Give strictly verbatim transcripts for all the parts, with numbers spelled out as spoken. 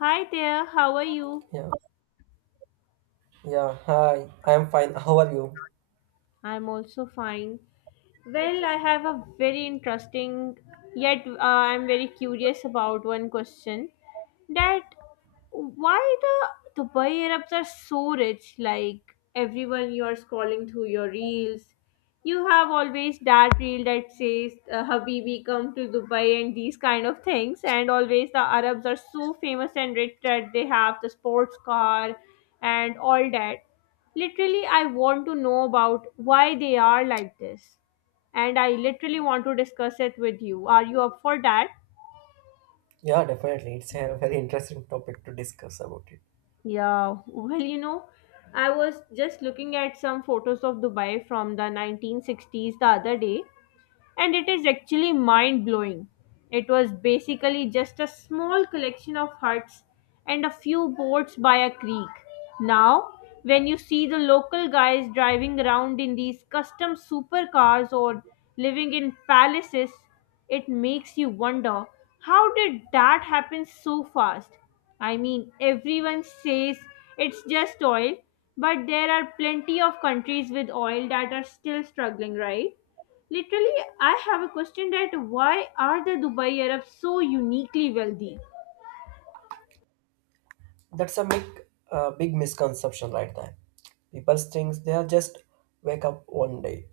Hi there, how are you? Yeah, yeah. Hi, I'm fine. How are you? I'm also fine. Well, I have a very interesting, yet uh, I'm very curious about one question that why the Dubai Arabs are so rich? Like everyone, you are scrolling through your reels, you have always that reel that says uh, "Habibi, come to Dubai" and these kind of things. And always the Arabs are so famous and rich that they have the sports car and all that. Literally, I want to know about why they are like this and I literally want to discuss it with you. Are you up for that? Yeah, definitely. It's a very interesting topic to discuss about it. Yeah, well, you know, I was just looking at some photos of Dubai from the nineteen sixties the other day, and it is actually mind blowing. It was basically just a small collection of huts and a few boats by a creek. Now, when you see the local guys driving around in these custom supercars or living in palaces, it makes you wonder how did that happen so fast? I mean, everyone says it's just oil, but there are plenty of countries with oil that are still struggling, right? Literally, I have a question that why are the Dubai Arabs so uniquely wealthy? That's a big, uh, big misconception right there. People think they are just wake up one day,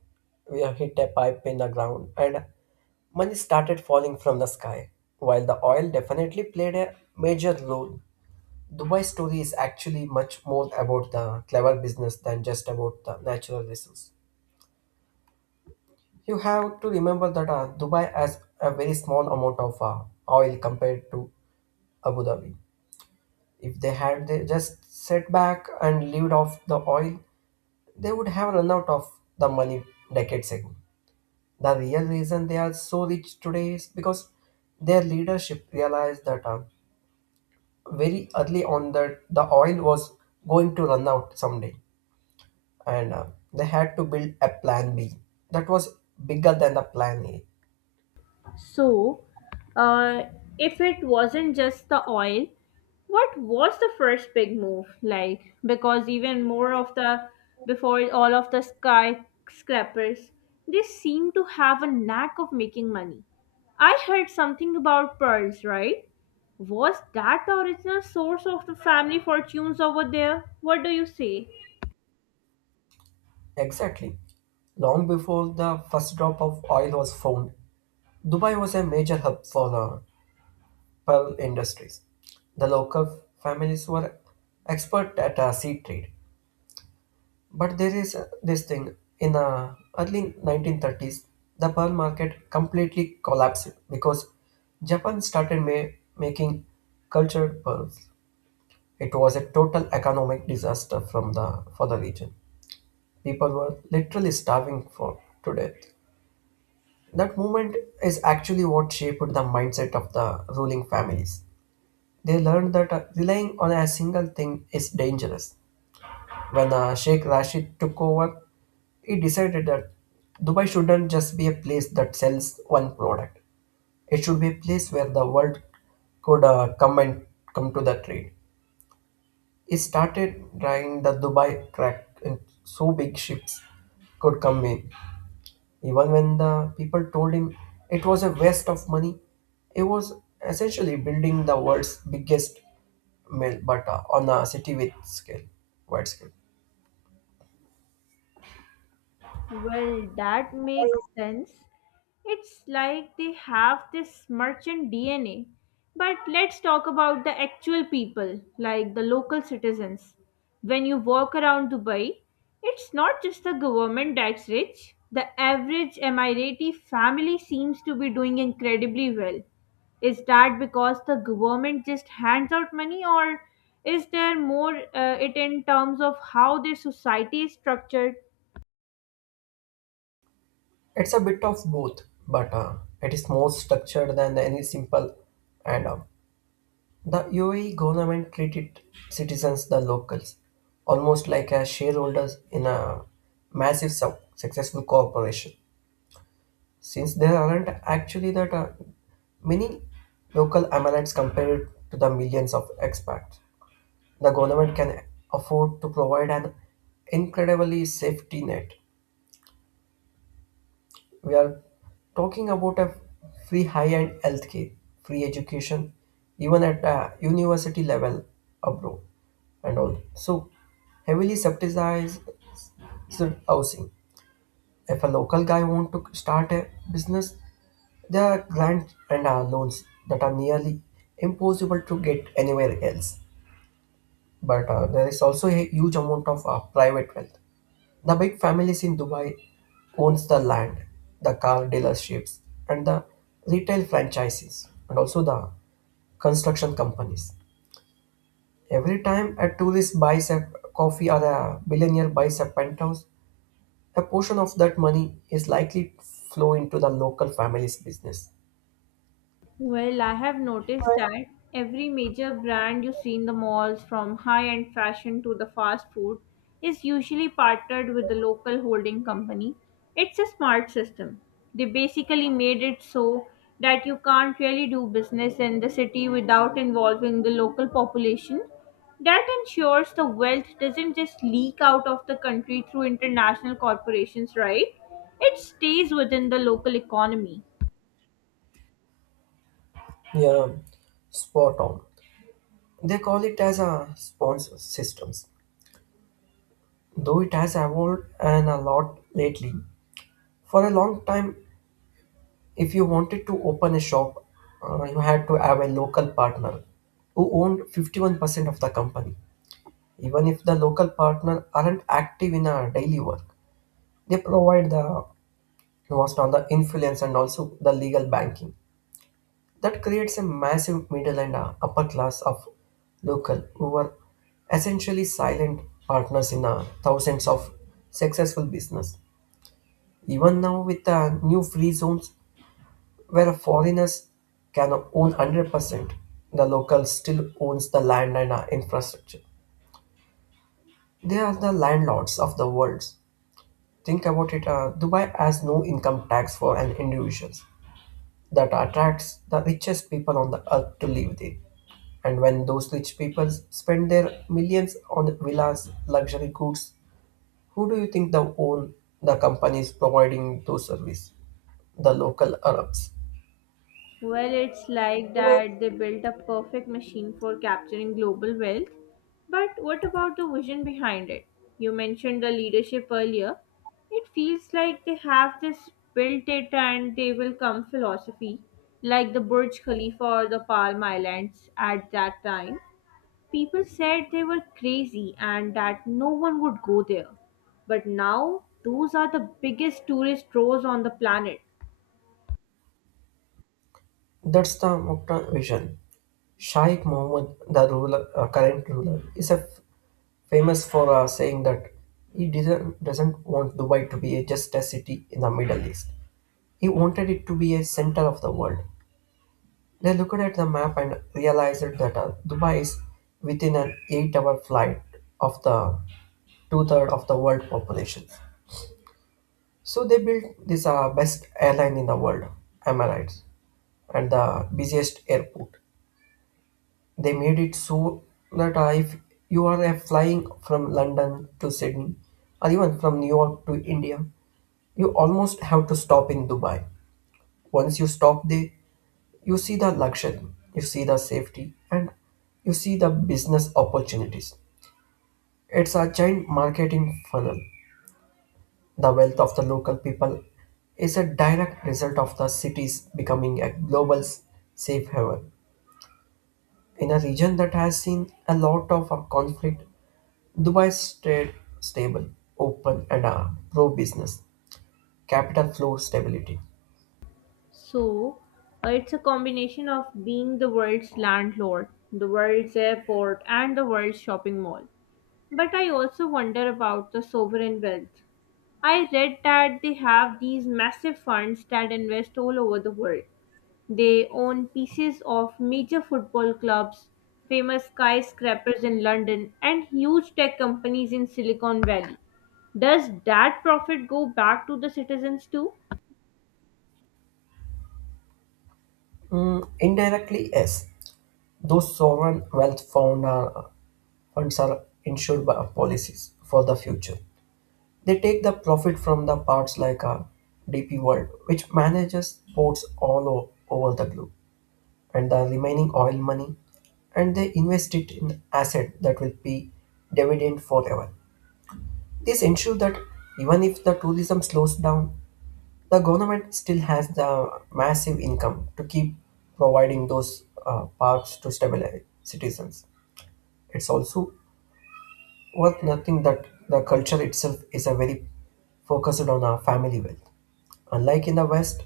we are hit a pipe in the ground, and money started falling from the sky. While the oil definitely played a major role, Dubai story is actually much more about the clever business than just about the natural resource. You have to remember that uh, Dubai has a very small amount of uh, oil compared to Abu Dhabi. If they had they just set back and lived off the oil, they would have run out of the money decades ago. The real reason they are so rich today is because their leadership realized that uh, very early on that the oil was going to run out someday, and uh, they had to build a plan B that was bigger than the plan A. So, uh, if it wasn't just the oil, what was the first big move like? Because even more of the before all of the skyscrapers, they seem to have a knack of making money. I heard something about pearls, right? Was that the original source of the family fortunes over there? What do you say? Exactly. Long before the first drop of oil was found, Dubai was a major hub for uh, pearl industries. The local families were expert at uh, sea trade. But there is uh, this thing in the early nineteen thirties, the pearl market completely collapsed because Japan started ma- making cultured pearls. It was a total economic disaster from the for the region. People were literally starving for to death. That movement is actually what shaped the mindset of the ruling families. They learned that uh, relying on a single thing is dangerous. When uh, Sheikh Rashid took over, he decided that Dubai shouldn't just be a place that sells one product. It should be a place where the world could uh, come and come to the trade. He started drawing the Dubai crack, and so big ships could come in. Even when the people told him it was a waste of money, he was essentially building the world's biggest mill, but uh, on a city with scale, wide scale. Well, that makes sense. It's like they have this merchant D N A. But let's talk about the actual people, like the local citizens. When you walk around Dubai, it's not just the government that's rich. The average Emirati family seems to be doing incredibly well. Is that because the government just hands out money, or is there more uh, it in terms of how their society is structured? It's a bit of both, but uh, it is more structured than any simple. And uh, the U A E government treated citizens, the locals, almost like as shareholders in a massive, suc- successful corporation. Since there aren't actually that uh, many local M L Ns compared to the millions of expats. The government can afford to provide an incredibly safety net. We are talking about a free high-end healthcare, free education, even at a university level abroad and all. So heavily subsidized housing. If a local guy want to start a business, there are grants and uh, loans that are nearly impossible to get anywhere else. But uh, there is also a huge amount of uh, private wealth. The big families in Dubai owns the land, the car dealerships, and the retail franchises, and also the construction companies. Every time a tourist buys a coffee or a billionaire buys a penthouse, a portion of that money is likely to flow into the local family's business. Well, I have noticed that every major brand you see in the malls, from high end fashion to the fast food, is usually partnered with the local holding company. It's a smart system. They basically made it so that you can't really do business in the city without involving the local population. That ensures the wealth doesn't just leak out of the country through international corporations, right? It stays within the local economy. Yeah, spot on. They call it as a sponsor systems, though it has evolved and a lot lately. For a long time, if you wanted to open a shop, uh, you had to have a local partner who owned fifty-one percent of the company. Even if the local partner aren't active in our daily work, they provide the most on the influence and also the legal banking. That creates a massive middle and uh, upper class of local who are essentially silent partners in uh, thousands of successful business. Even now with the new free zones where foreigners can own one hundred percent, the locals still owns the land and uh, infrastructure. They are the landlords of the world. Think about it, uh, Dubai has no income tax for an individual. That attracts the richest people on the earth to live there. And when those rich people spend their millions on villas, luxury goods, who do you think the own the companies providing those service? The local Arabs. Well, it's like that they built a perfect machine for capturing global wealth. But what about the vision behind it? You mentioned the leadership earlier. It feels like they have this built it and they will come philosophy, like the Burj Khalifa or the Palm Islands at that time. People said they were crazy and that no one would go there. But now, those are the biggest tourist draws on the planet. That's the Mukta vision. Sheikh Mohammed, the ruler, uh, current ruler, is a f- famous for uh, saying that he doesn't, doesn't want Dubai to be a, just a city in the Middle East. He wanted it to be a center of the world. They looked at the map and realized that uh, Dubai is within an eight-hour flight of the two-thirds of the world population. So they built this uh, best airline in the world, am I right? And the busiest airport. They made it so that uh, if you are uh, flying from London to Sydney, or even from New York to India, you almost have to stop in Dubai. Once you stop there, you see the luxury, you see the safety, and you see the business opportunities. It's a giant marketing funnel. The wealth of the local people is a direct result of the cities becoming a global s- safe haven. In a region that has seen a lot of uh, conflict, Dubai stayed stable, open, and uh, pro business. Capital flow stability. So, uh, it's a combination of being the world's landlord, the world's airport, and the world's shopping mall. But I also wonder about the sovereign wealth. I read that they have these massive funds that invest all over the world. They own pieces of major football clubs, famous skyscrapers in London, and huge tech companies in Silicon Valley. Does that profit go back to the citizens too? Mm, indirectly, yes. Those sovereign wealth found uh, funds are insured by policies for the future. They take the profit from the parts like a D P World, which manages ports all o- over the globe, and the remaining oil money, and they invest it in asset that will be dividend forever. This ensures that even if the tourism slows down, the government still has the massive income to keep providing those uh, parks to stabilize citizens. It's also worth nothing that the culture itself is a very focused on our family wealth. Unlike in the West,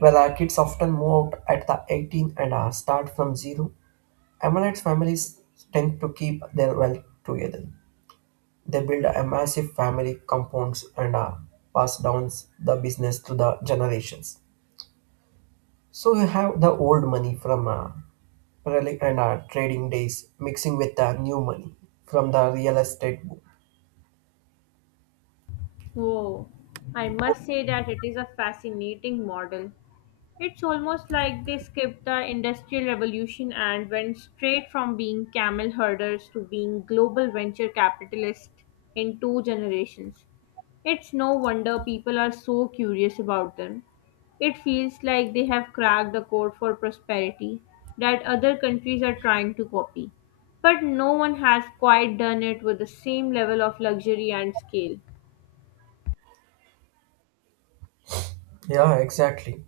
where our kids often move out at the eighteen and uh, start from zero, Emirates families tend to keep their wealth together. They build a massive family compounds and uh, pass down the business to the generations. So you have the old money from uh, relic and our trading days mixing with the new money from the real estate boom. Oh, I must say that it is a fascinating model. It's almost like they skipped the Industrial Revolution and went straight from being camel herders to being global venture capitalists in two generations. It's no wonder people are so curious about them. It feels like they have cracked the code for prosperity that other countries are trying to copy. But no one has quite done it with the same level of luxury and scale. Yeah, exactly.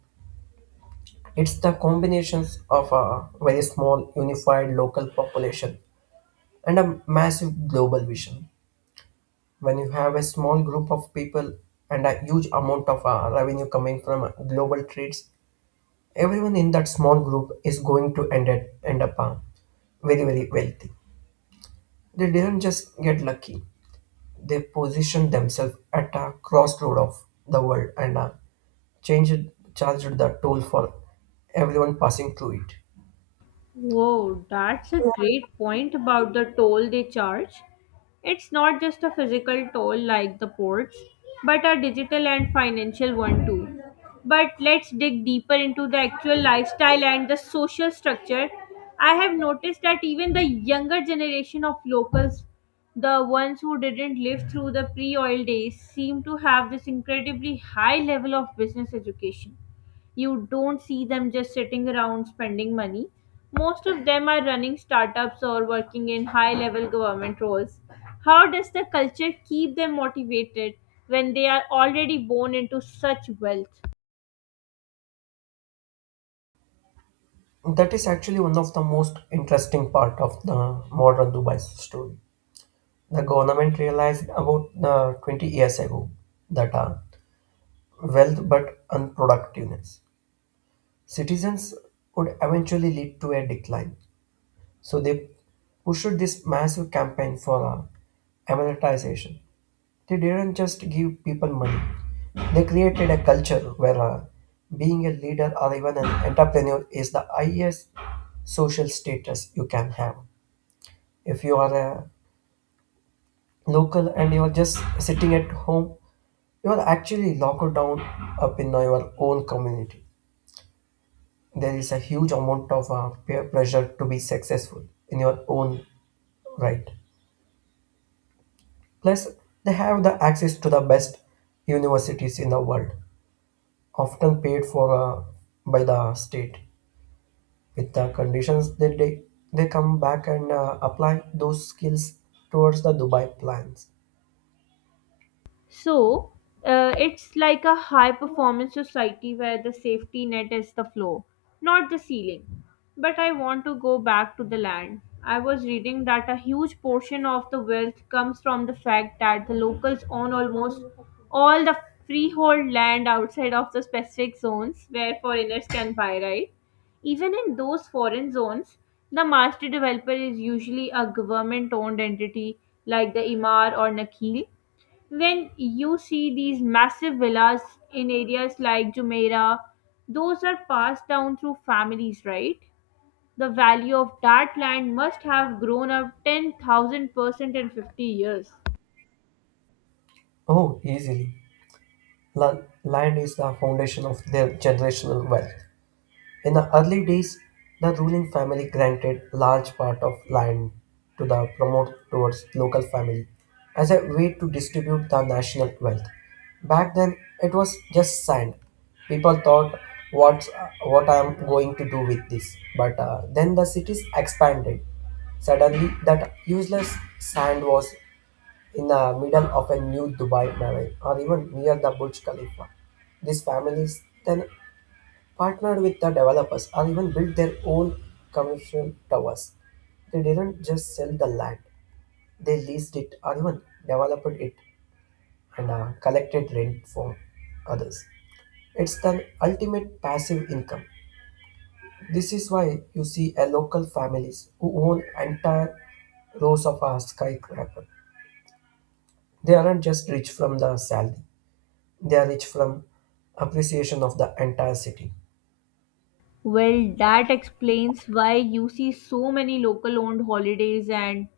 It's the combinations of a very small unified local population and a massive global vision. When you have a small group of people and a huge amount of uh, revenue coming from uh, global trades, everyone in that small group is going to end, it, end up uh, very, very wealthy. They didn't just get lucky, they positioned themselves at a crossroad of the world and uh, changed, charged the toll for everyone passing through it. Whoa, that's a great point about the toll they charge. It's not just a physical toll like the ports, but a digital and financial one too. But let's dig deeper into the actual lifestyle and the social structure. I have noticed that even the younger generation of locals, the ones who didn't live through the pre oil days, seem to have this incredibly high level of business education. You don't see them just sitting around spending money. Most of them are running startups or working in high level government roles. How does the culture keep them motivated when they are already born into such wealth? That is actually one of the most interesting part of the modern Dubai story. The government realized about uh, twenty years ago that uh, wealth but unproductiveness. Citizens would eventually lead to a decline. So they pushed this massive campaign for uh, amortization. They didn't just give people money. They created a culture where uh, being a leader or even an entrepreneur is the highest social status you can have. If you are a local and you are just sitting at home, you are actually locked down up in your own community. There is a huge amount of uh, peer pressure to be successful in your own right. Plus, they have the access to the best universities in the world, often paid for uh, by the state. With the conditions that they, they come back and uh, apply those skills towards the Dubai plans. So uh, it's like a high performance society where the safety net is the floor, not the ceiling. But I want to go back to the land. I was reading that a huge portion of the wealth comes from the fact that the locals own almost all the freehold land outside of the specific zones where foreigners can buy, right? Even in those foreign zones, the master developer is usually a government owned entity like the Imar or Nakheel when you see these massive villas in areas like Jumeirah, those are passed down through families, right? The value of that land must have grown up ten thousand percent in fifty years. Oh, easily. La- land is the foundation of their generational wealth. In the early days, the ruling family granted large part of land to the promote towards local family as a way to distribute the national wealth. Back then, it was just sand. People thought, "What's what I'm going to do with this?" But uh, then the cities expanded. Suddenly, that useless sand was in the middle of a new Dubai Mall or even near the Burj Khalifa. These families then partnered with the developers and even built their own commercial towers. They didn't just sell the land, they leased it or even developed it and uh, collected rent from others. It's the ultimate passive income. This is why you see a local families who own entire rows of a skyscraper. They aren't just rich from the salary, they are rich from appreciation of the entire city. Well, that explains why you see so many local owned holidays and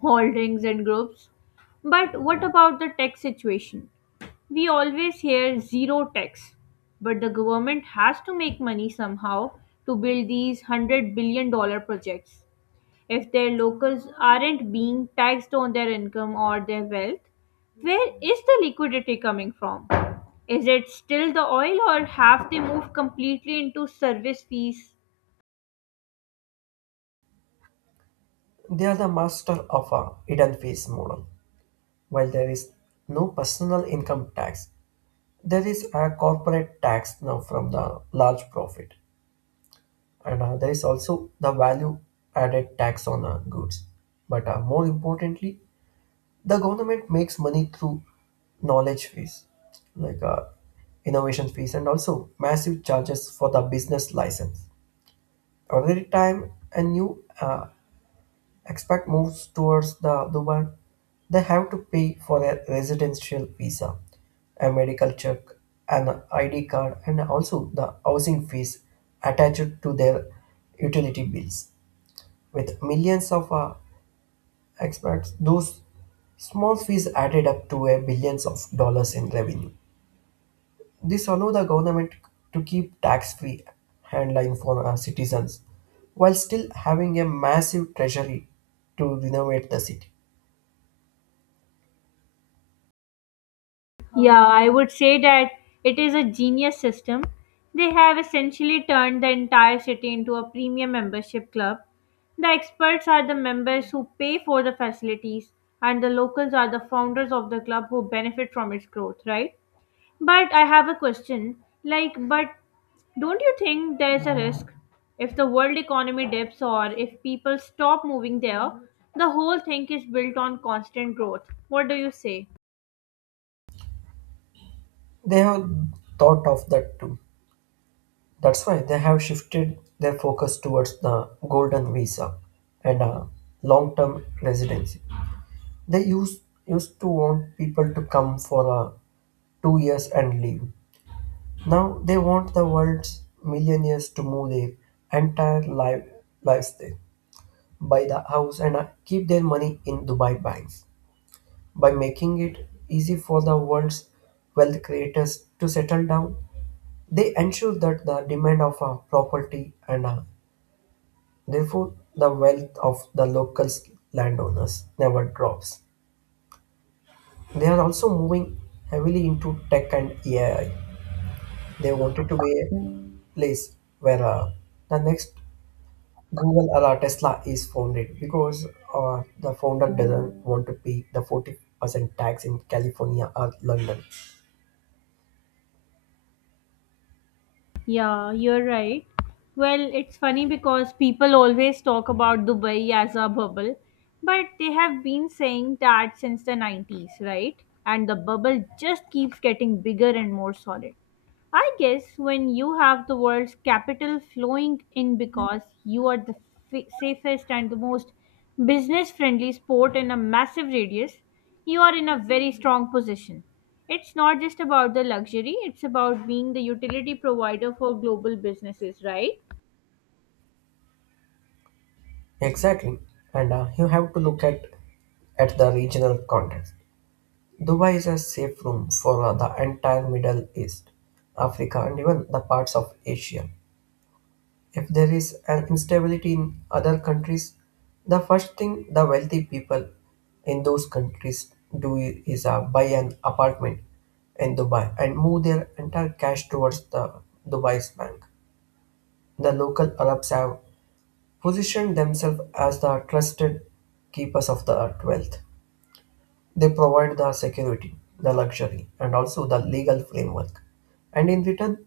holdings and groups. But what about the tech situation? We always hear zero tax, but the government has to make money somehow to build these one hundred billion dollar projects. If their locals aren't being taxed on their income or their wealth, where is the liquidity coming from? Is it still the oil or have they moved completely into service fees? They are the master of a hidden face model. While there is no personal income tax, there is a corporate tax now from the large profit, and uh, there is also the value added tax on uh, goods. But uh, more importantly, the government makes money through knowledge fees, like uh, innovation fees, and also massive charges for the business license. Every time a new uh, expat moves towards the Dubai, they have to pay for a residential visa, a medical check, an I D card, and also the housing fees attached to their utility bills. With millions of uh, expats, those small fees added up to a billions of dollars in revenue. This allows the government to keep tax-free handline for our citizens, while still having a massive treasury to renovate the city. Yeah, I would say that it is a genius system. They have essentially turned the entire city into a premium membership club. The experts are the members who pay for the facilities, and the locals are the founders of the club who benefit from its growth, right? But I have a question. Like, but don't you think there's a risk if the world economy dips or if people stop moving there? The whole thing is built on constant growth. What do you say? They have thought of that too. That's why they have shifted their focus towards the golden visa and uh, long-term residency. They used used to want people to come for uh, two years and leave. Now they want the world's millionaires to move their entire life, lives there, buy the house and uh, keep their money in Dubai banks. By making it easy for the world's wealth creators to settle down, they ensure that the demand of a property and uh, therefore the wealth of the local landowners never drops. They are also moving heavily into tech and A I. They wanted to be a place where uh, the next Google or uh, Tesla is founded because uh, the founder doesn't want to pay the forty percent tax in California or London. Yeah, you're right. Well, it's funny because people always talk about Dubai as a bubble, but they have been saying that since the nineties, right? And the bubble just keeps getting bigger and more solid. I guess when you have the world's capital flowing in because you are the f- safest and the most business friendly sport in a massive radius, you are in a very strong position. It's not just about the luxury, it's about being the utility provider for global businesses, right? Exactly. And uh, you have to look at at the regional context. Dubai is a safe room for uh, the entire Middle East, Africa, and even the parts of Asia. If there is an instability in other countries, the first thing the wealthy people in those countries do i- is uh, buy an apartment in Dubai and move their entire cash towards the Dubai's bank. The local Arabs have positioned themselves as the trusted keepers of the earth wealth. They provide the security, the luxury, and also the legal framework. And in return,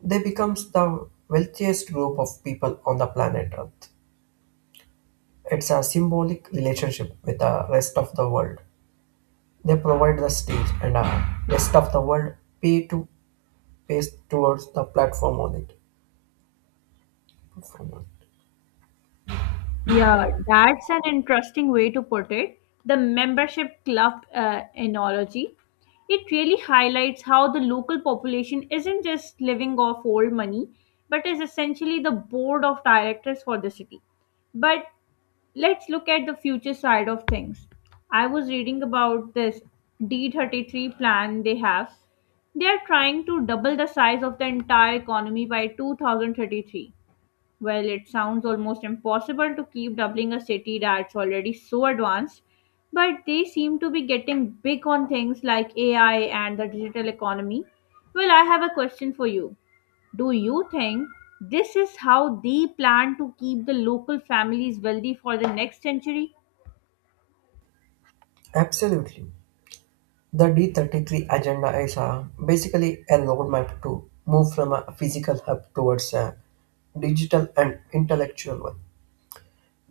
they becomes the wealthiest group of people on the planet Earth. It's a symbolic relationship with the rest of the world. They provide the stage and the rest of the world pay to pays towards the platform on it. Platform on it. Yeah, that's an interesting way to put it. The membership club uh, analogy. It really highlights how the local population isn't just living off old money, but is essentially the board of directors for the city. But let's look at the future side of things. I was reading about this D thirty-three plan they have. They are trying to double the size of the entire economy by two thousand thirty-three. Well, it sounds almost impossible to keep doubling a city that's already so advanced, but they seem to be getting big on things like A I and the digital economy. Well, I have a question for you. Do you think this is how they plan to keep the local families wealthy for the next century? Absolutely. The D thirty-three agenda is a basically a roadmap to move from a physical hub towards a digital and intellectual one.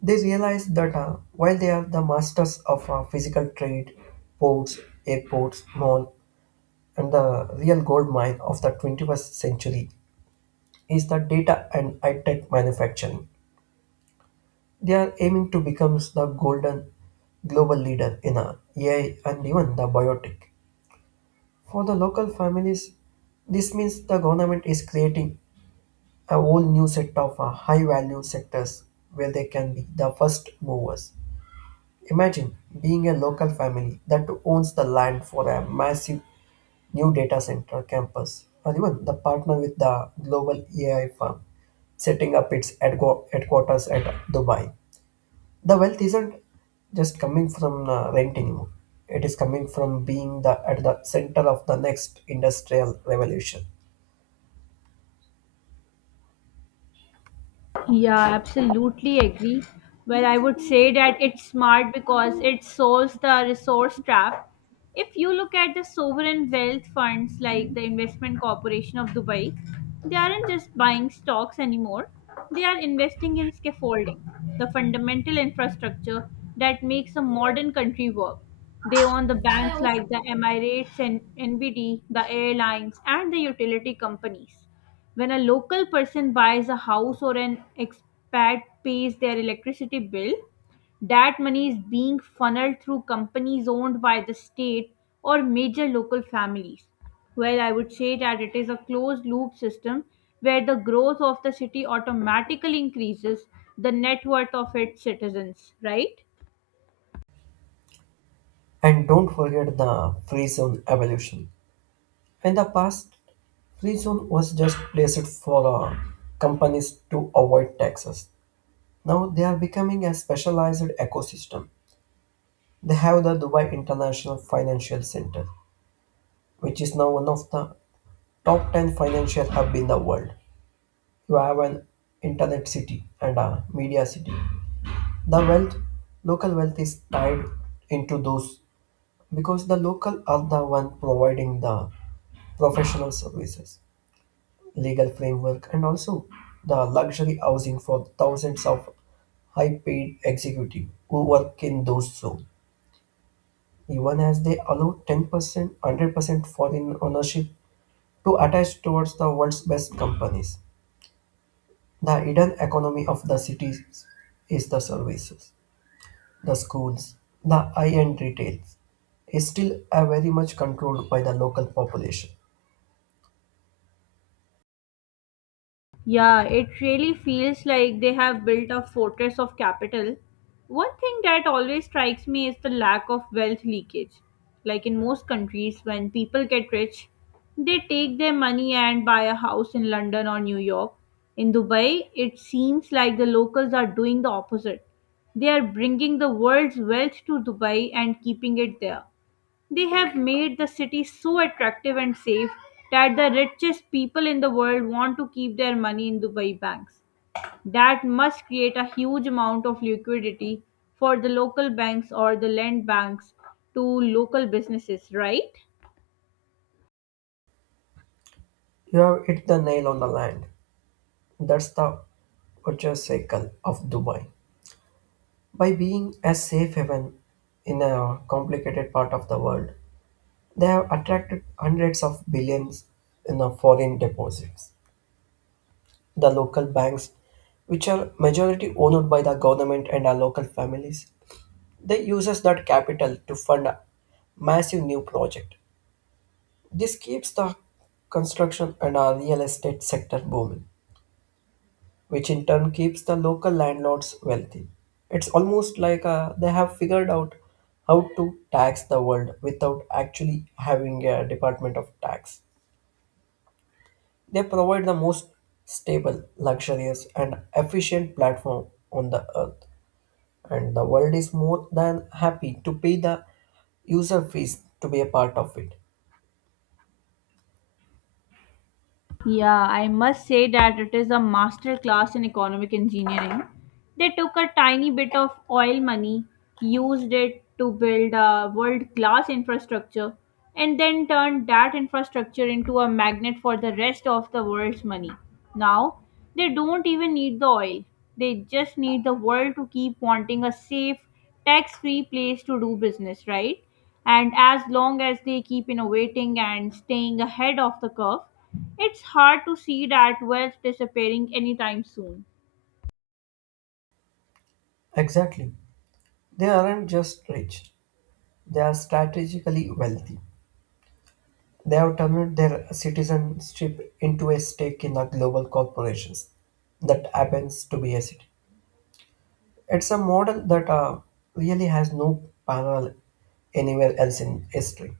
They realize that uh, while they are the masters of uh, physical trade, ports, airports, mall, and the real gold mine of the twenty-first century is the data and high-tech manufacturing. They are aiming to become the golden global leader in uh, A I and even the biotech. For the local families, this means the government is creating a whole new set of uh, high-value sectors where they can be the first movers. Imagine being a local family that owns the land for a massive new data center campus, or even the partner with the global A I firm setting up its headqu- headquarters at Dubai. The wealth isn't just coming from uh, rent anymore. It is coming from being the, at the center of the next industrial revolution. Yeah, absolutely agree. Well, I would say that it's smart because it solves the resource trap. If you look at the sovereign wealth funds like the Investment Corporation of Dubai, they aren't just buying stocks anymore, they are investing in scaffolding, the fundamental infrastructure that makes a modern country work. They own the banks like the Emirates and N B D, the airlines, and the utility companies when a local person buys a house or an expat pays their electricity bill, that money is being funneled through companies owned by the state or major local families. Well, I would say that it is a closed loop system where the growth of the city automatically increases the net worth of its citizens, right? And don't forget the free zone evolution. In the past, free zone was just placed for uh, companies to avoid taxes. Now they are becoming a specialized ecosystem. They have the Dubai International Financial Center, which is now one of the top ten financial hub in the world. You have an internet city and a media city. The wealth, local wealth is tied into those because the local are the one providing the professional services, legal framework, and also the luxury housing for thousands of high paid executive who work in those zones. Even as they allow ten percent one hundred percent foreign ownership to attach towards the world's best companies. The hidden economy of the cities is the services, the schools, the high-end retails is still uh, very much controlled by the local population. Yeah, it really feels like they have built a fortress of capital. One thing that always strikes me is the lack of wealth leakage. Like in most countries, when people get rich, they take their money and buy a house in London or New York. In Dubai, it seems like the locals are doing the opposite. They are bringing the world's wealth to Dubai and keeping it there. They have made the city so attractive and safe that the richest people in the world want to keep their money in Dubai banks. That must create a huge amount of liquidity for the local banks or the lend banks to local businesses, right? You have hit the nail on the land. That's the virtuous cycle of Dubai. By being a safe haven in a complicated part of the world, they have attracted hundreds of billions in the foreign deposits. The local banks, which are majority owned by the government and our local families, they uses that capital to fund a massive new project. This keeps the construction and our real estate sector booming, which in turn keeps the local landlords wealthy. It's almost like uh, they have figured out how to tax the world without actually having a department of tax. They provide the most stable, luxurious, and efficient platform on the earth, and the world is more than happy to pay the user fees to be a part of it. Yeah, I must say that it is a master class in economic engineering. They took a tiny bit of oil money, used it to build a world class infrastructure, and then turned that infrastructure into a magnet for the rest of the world's money. Now, they don't even need the oil, they just need the world to keep wanting a safe, tax free place to do business, right? And as long as they keep innovating and staying ahead of the curve, it's hard to see that wealth disappearing anytime soon. Exactly. They aren't just rich, they are strategically wealthy. They have turned their citizenship into a stake in the global corporations that happens to be a city. It's a model that uh, really has no parallel anywhere else in history.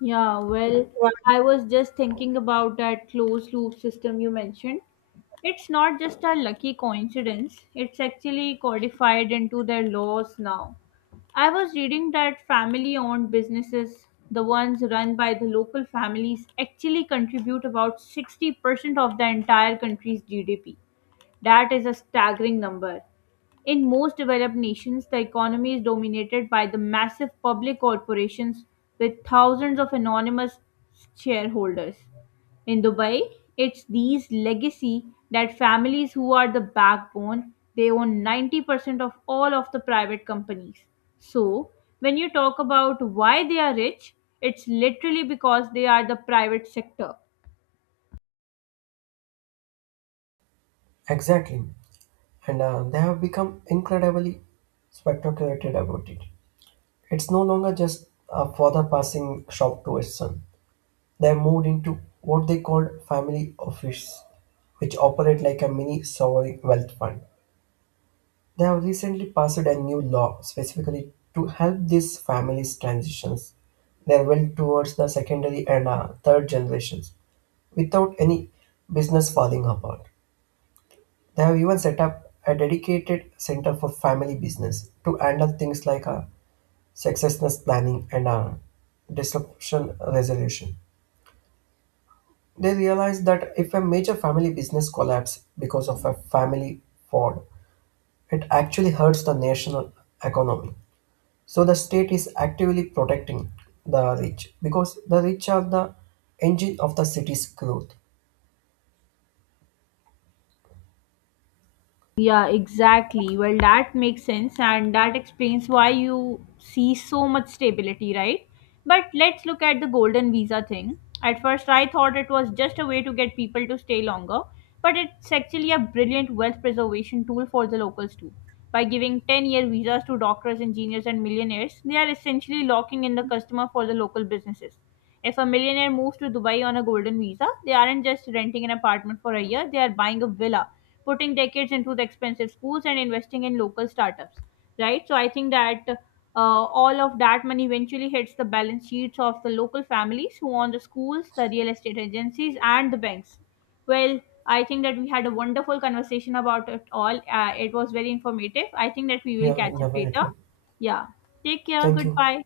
Yeah, well, Right. I was just thinking about that closed loop system you mentioned. It's not just a lucky coincidence, it's actually codified into their laws now. I was reading that family owned businesses, the ones run by the local families, actually contribute about sixty percent of the entire country's G D P. That is a staggering number. In most developed nations, the economy is dominated by the massive public corporations with thousands of anonymous shareholders. In Dubai, it's these legacy that families who are the backbone, they own ninety percent of all of the private companies. So, when you talk about why they are rich, it's literally because they are the private sector. Exactly. and uh, they have become incredibly spectaculated about it. It's no longer just a father passing shop to his son. They have moved into what they called family office, which operate like a mini sovereign wealth fund. They have recently passed a new law specifically to help these families transitions their wealth towards the secondary and uh, third generations without any business falling apart. They have even set up a dedicated center for family business to handle things like uh, successes planning and uh, disruption resolution. They realize that if a major family business collapses because of a family fraud, it actually hurts the national economy. So the state is actively protecting the rich because the rich are the engine of the city's growth. Yeah, exactly. Well, that makes sense, and that explains why you see so much stability, right? But let's look at the golden visa thing. At first, I thought it was just a way to get people to stay longer, but it's actually a brilliant wealth preservation tool for the locals, too. By giving ten year visas to doctors, engineers, and millionaires, they are essentially locking in the customer for the local businesses. If a millionaire moves to Dubai on a golden visa, they aren't just renting an apartment for a year, they are buying a villa, putting decades into the expensive schools and investing in local startups, right? So I think that uh, all of that money eventually hits the balance sheets of the local families who own the schools, the real estate agencies and the banks. Well, I think that we had a wonderful conversation about it all. Uh, it was very informative. I think that we will Yeah, catch up later. definitely. Yeah, take care, Thank you. goodbye.